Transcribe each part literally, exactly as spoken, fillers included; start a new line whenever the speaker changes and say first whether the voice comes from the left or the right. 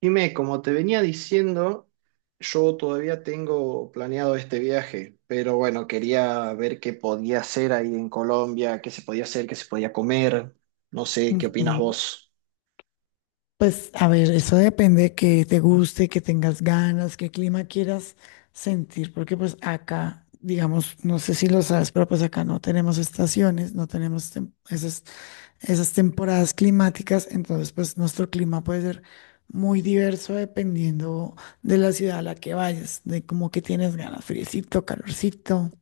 right: Jimé, como te venía diciendo, yo todavía tengo planeado este viaje, pero bueno, quería ver qué podía hacer ahí en Colombia, qué se podía hacer, qué se podía comer. No sé, ¿qué opinas
left: Ujú.
right: vos?
left: Pues a ver, eso depende de que te guste, que tengas ganas, qué clima quieras sentir, porque pues acá, digamos, no sé si lo sabes, pero pues acá no tenemos estaciones, no tenemos tem- esas, esas temporadas climáticas, entonces pues nuestro clima puede ser muy diverso dependiendo de la ciudad a la que vayas, de como que tienes ganas, friecito, calorcito.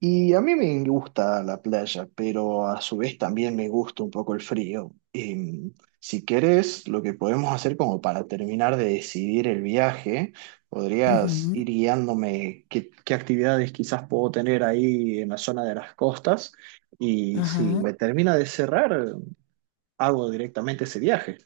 right: Y a mí me gusta la playa, pero a su vez también me gusta un poco el frío. Em, si querés, lo que podemos hacer como para terminar de decidir el viaje, podrías
left: Ujú,
right: ir guiándome qué, qué actividades quizás puedo tener ahí en la zona de las costas. Y si
left: ajá.
right: me termina de cerrar, hago directamente ese viaje.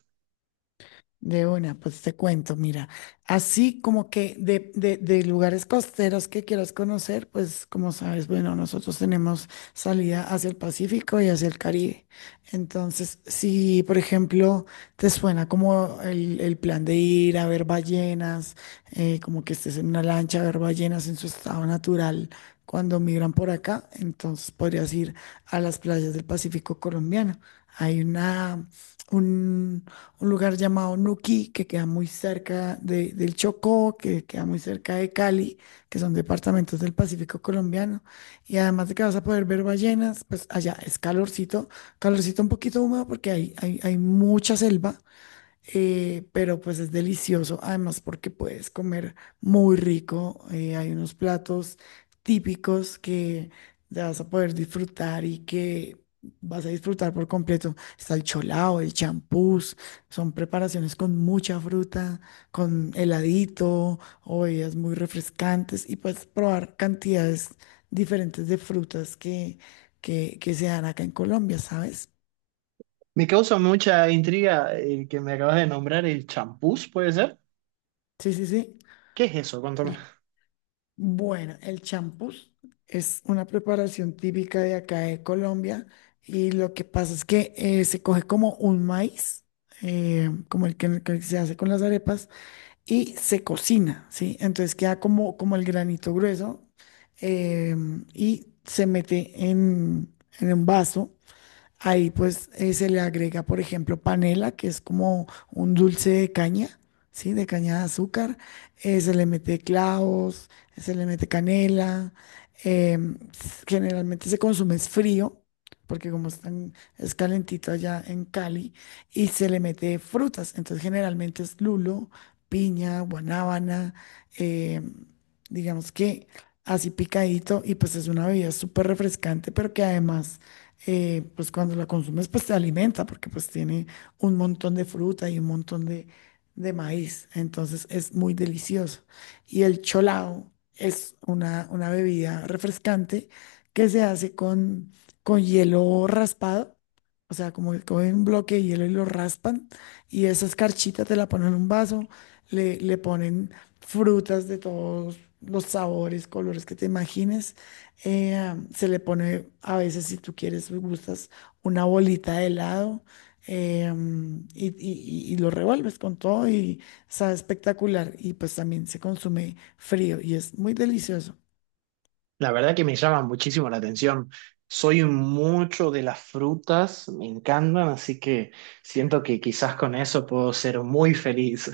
left: De una, pues te cuento, mira, así como que de, de, de lugares costeros que quieras conocer, pues como sabes, bueno, nosotros tenemos salida hacia el Pacífico y hacia el Caribe. Entonces, si por ejemplo te suena como el, el plan de ir a ver ballenas, eh, como que estés en una lancha a ver ballenas en su estado natural cuando migran por acá, entonces podrías ir a las playas del Pacífico colombiano. Hay una... Un, un lugar llamado Nuquí, que queda muy cerca de- del Chocó, que queda muy cerca de Cali, que son departamentos del Pacífico colombiano. Y además de que vas a poder ver ballenas, pues allá es calorcito, calorcito un poquito húmedo porque hay, hay, hay mucha selva, eh, pero pues es delicioso, además porque puedes comer muy rico, eh, hay unos platos típicos que ya vas a poder disfrutar y que vas a disfrutar por completo. Está el cholao, el champús, son preparaciones con mucha fruta, con heladito o bebidas muy refrescantes y puedes probar cantidades diferentes de frutas que, que, que se dan acá en Colombia, ¿sabes?
right: Me causa mucha intriga el que me acabas de nombrar, el champús, ¿puede ser?
left: Sí, sí, sí.
right: ¿Qué es eso? Cuéntame.
left: Bueno, el champús es una preparación típica de acá de Colombia y lo que pasa es que eh, se coge como un maíz, eh, como el que, el que se hace con las arepas, y se cocina, ¿sí? Entonces queda como, como el granito grueso eh, y se mete en, en un vaso. Ahí pues eh, se le agrega, por ejemplo, panela, que es como un dulce de caña, ¿sí? De caña de azúcar. Eh, se le mete clavos, se le mete canela. Em, s- generalmente se consume es frío, porque como están, es calentito allá en Cali, y se le mete frutas. Entonces generalmente es lulo, piña, guanábana, em, digamos que así picadito, y pues es una bebida súper refrescante, pero que además eh, pues cuando la consumes, pues te alimenta, porque pues tiene un montón de fruta y un montón de, de maíz. Entonces es muy delicioso. Y el cholao es una, una bebida refrescante que se hace con, con hielo raspado. O sea, como que cogen un bloque de hielo y lo raspan, y esa escarchita te la ponen en un vaso, le, le ponen frutas de todos los sabores, colores que te imagines, eh, um, se le pone a veces, si tú quieres y gustas, una bolita de helado. eh, um, y, y- y- y lo revuelves con todo y sabe espectacular. Y pues también se consume frío y es muy delicioso.
right: La verdad que me llama muchísimo la atención. Soy mucho de las frutas, me encantan, así que siento que quizás con eso puedo ser muy feliz.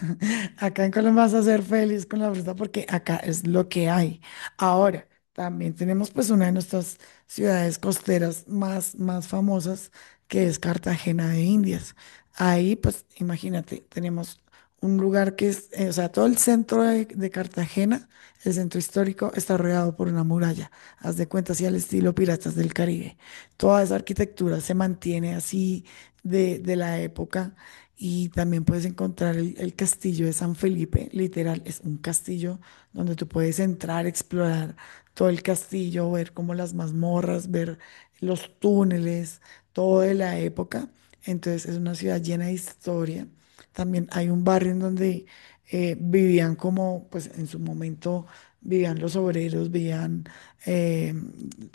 left: Acá en Colombia vas a ser feliz con la fruta porque acá es lo que hay. Ahora, también tenemos pues una de nuestras ciudades costeras más, más famosas, que es Cartagena de Indias. Ahí, pues imagínate, tenemos un lugar que es, eh, o sea, todo el centro de, de Cartagena, el centro histórico, está rodeado por una muralla. Haz de cuenta, así al estilo Piratas del Caribe. Toda esa arquitectura se mantiene así de, de la época y también puedes encontrar el, el castillo de San Felipe, literal, es un castillo donde tú puedes entrar, explorar todo el castillo, ver como las mazmorras, ver los túneles, todo de la época. Entonces es una ciudad llena de historia. También hay un barrio en donde eh, vivían como, pues en su momento vivían los obreros, vivían eh,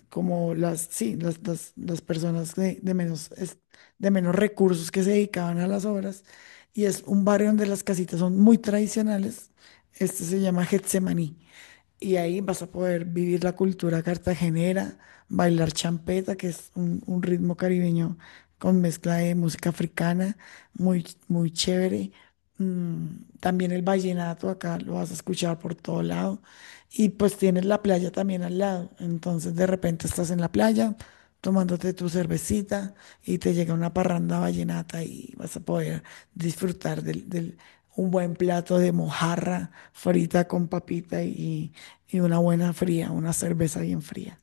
left: como las, sí, las, las, las personas de, de menos es- de menos recursos que se dedicaban a las obras. Y es un barrio donde las casitas son muy tradicionales. Este se llama Getsemaní. Y ahí vas a poder vivir la cultura cartagenera, bailar champeta, que es un, un ritmo caribeño con mezcla de música africana, muy, muy chévere. Mm, también el vallenato acá lo vas a escuchar por todo lado y pues tienes la playa también al lado. Entonces de repente estás en la playa tomándote tu cervecita y te llega una parranda vallenata y vas a poder disfrutar del, del- un buen plato de mojarra frita con papita y, y una buena fría, una cerveza bien fría.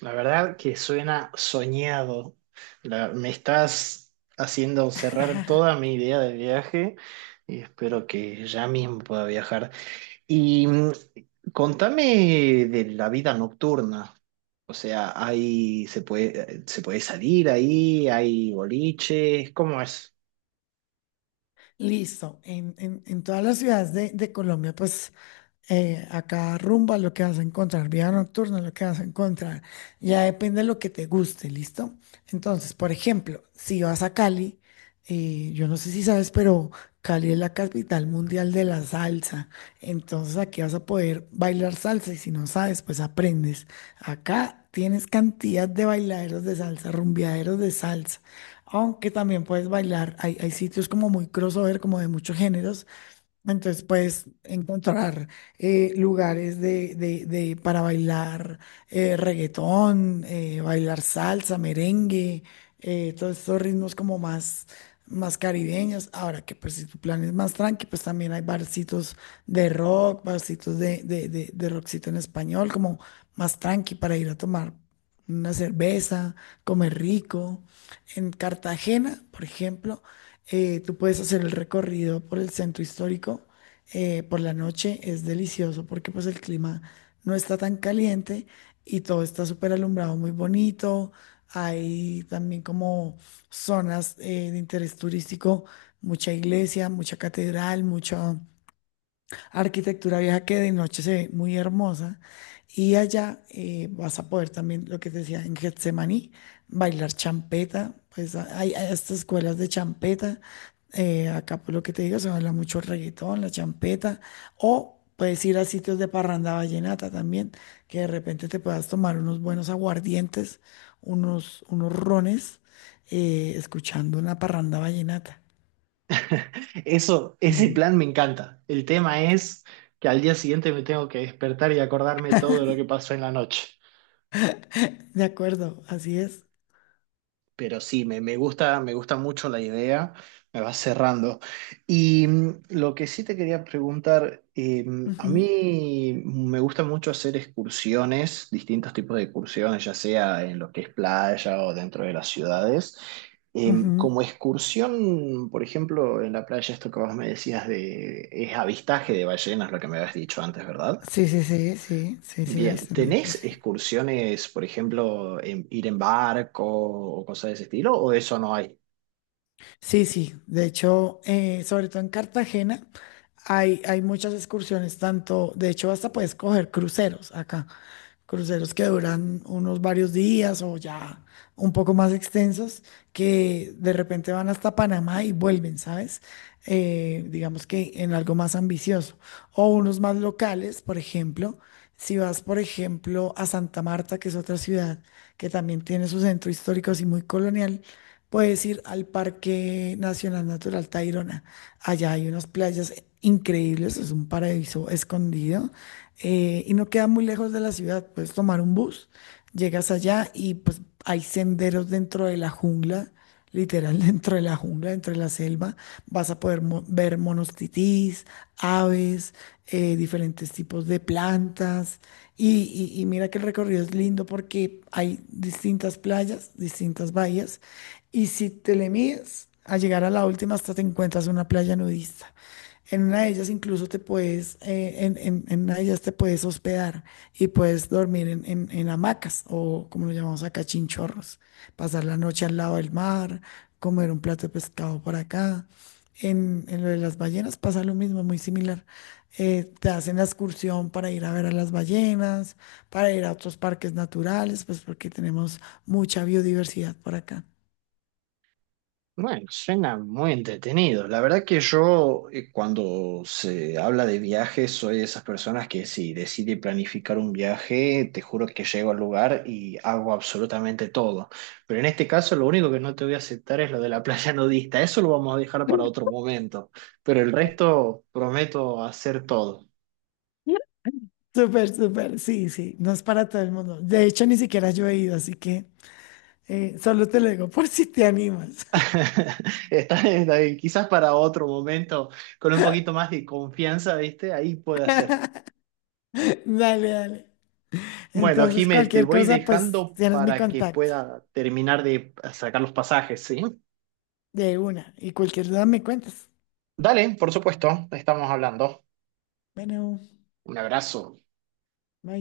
right: La verdad que suena soñado. La- me estás haciendo cerrar toda mi idea de viaje y espero que ya mismo pueda viajar. Y mm, contame de la vida nocturna. O sea, ahí se puede, se puede salir ahí, hay boliches, ¿cómo es?
left: Listo. En, en- en todas las ciudades de, de Colombia, pues eh, a rumba lo que vas a encontrar, vida nocturna lo que vas a encontrar, ya depende de lo que te guste, ¿listo? Entonces, por ejemplo, si vas a Cali, eh, yo no sé si sabes, pero Cali es la capital mundial de la salsa. Entonces aquí vas a poder bailar salsa y si no sabes, pues aprendes. Acá tienes cantidad de bailaderos de salsa, rumbeaderos de salsa aunque también puedes bailar. Hay, hay sitios como muy crossover, como de muchos géneros. Entonces puedes encontrar eh, lugares de, de- de- para bailar eh, reggaetón, eh, bailar salsa, merengue, eh, todos estos ritmos como más, más caribeños. Ahora que pues si tu plan es más tranqui, pues también hay barcitos de rock, barcitos de, de, de, de rockcito en español, como más tranqui para ir a tomar una cerveza, comer rico. En Cartagena, por ejemplo, eh, tú puedes hacer el recorrido por el centro histórico eh, por la noche. Es delicioso porque pues el clima no está tan caliente y todo está súper alumbrado, muy bonito. Hay también como zonas eh, de interés turístico, mucha iglesia, mucha catedral, mucho arquitectura vieja que de noche se ve muy hermosa. Y allá eh, vas a poder también, lo que te decía, en Getsemaní, bailar champeta. Pues a- hay, hay estas escuelas de champeta. Eh, acá, por lo que te digo, se baila mucho el reggaetón, la champeta. O puedes ir a sitios de parranda vallenata también, que de repente te puedas tomar unos buenos aguardientes, unos, unos rones, eh, escuchando una parranda vallenata.
right: Eso, ese
left: Mm.
right: plan me encanta. El tema es que al día siguiente me tengo que despertar y acordarme todo lo que pasó en la noche.
left: De acuerdo, así es.
right: Pero sí, me, me gusta, me gusta mucho la idea, me va cerrando. Y mm, lo que sí te quería preguntar, eh, mm, a
left: Ujú.
right: mí me gusta mucho hacer excursiones, distintos tipos de excursiones, ya sea en lo que es playa o dentro de las ciudades. Em,
left: Ujú.
right: como excursión, por ejemplo, en la playa, esto que vos me decías de, es avistaje de ballenas, lo que me habías dicho antes, ¿verdad?
left: Sí, sí, sí, sí, sí, sí,
right: Bien,
left: avistamientos,
right: ¿tenés
left: sí.
right: excursiones, por ejemplo, en- ir en barco o cosas de ese estilo, o eso no hay?
left: Sí, sí, de hecho, eh, sobre todo en Cartagena, hay, hay muchas excursiones, tanto, de hecho, hasta puedes coger cruceros acá. Cruceros que duran unos varios días o ya un poco más extensos, que de repente van hasta Panamá y vuelven, ¿sabes? Eh, digamos que en algo más ambicioso. O unos más locales, por ejemplo, si vas, por ejemplo, a Santa Marta, que es otra ciudad que también tiene su centro histórico así muy colonial, puedes ir al Parque Nacional Natural Tayrona. Allá hay unas playas increíbles, es un paraíso escondido eh, y no queda muy lejos de la ciudad. Puedes tomar un bus, llegas allá y pues hay senderos dentro de la jungla, literal dentro de la jungla, dentro de la selva. Vas a poder mo- ver monos titís, aves, eh, diferentes tipos de plantas. Y, y y mira que el recorrido es lindo porque hay distintas playas, distintas bahías. Y si te le mides a llegar a la última, hasta te encuentras una playa nudista. En una de ellas incluso te puedes, eh, en, en- en una de ellas te puedes hospedar y puedes dormir en, en- en hamacas o como lo llamamos acá, chinchorros, pasar la noche al lado del mar, comer un plato de pescado por acá. En, en lo de las ballenas pasa lo mismo, muy similar. Eh, te hacen la excursión para ir a ver a las ballenas, para ir a otros parques naturales, pues porque tenemos mucha biodiversidad por acá.
right: Bueno, suena muy entretenido. La verdad que yo, eh, cuando se habla de viajes, soy de esas personas que si decide planificar un viaje, te juro que llego al lugar y hago absolutamente todo. Pero en este caso, lo único que no te voy a aceptar es lo de la playa nudista. Eso lo vamos a dejar para otro momento. Pero el resto, prometo hacer todo.
left: Súper, súper, sí, sí, no es para todo el mundo. De hecho, ni siquiera yo he ido, así que... Eh, solo te lo digo por si te animas.
right: Está bien, está bien. Quizás para otro momento, con un poquito más de confianza, ¿viste? Ahí puede hacer.
left: Dale, dale.
right: Bueno,
left: Entonces,
right: Jime, te
left: cualquier
right: voy
left: cosa, pues
right: dejando
left: tienes mi
right: para que
left: contacto
right: pueda terminar de sacar los pasajes, ¿sí?
left: de una y cualquier duda me cuentas.
right: Dale, por supuesto, estamos hablando.
left: Bueno,
right: Un abrazo.
left: bye.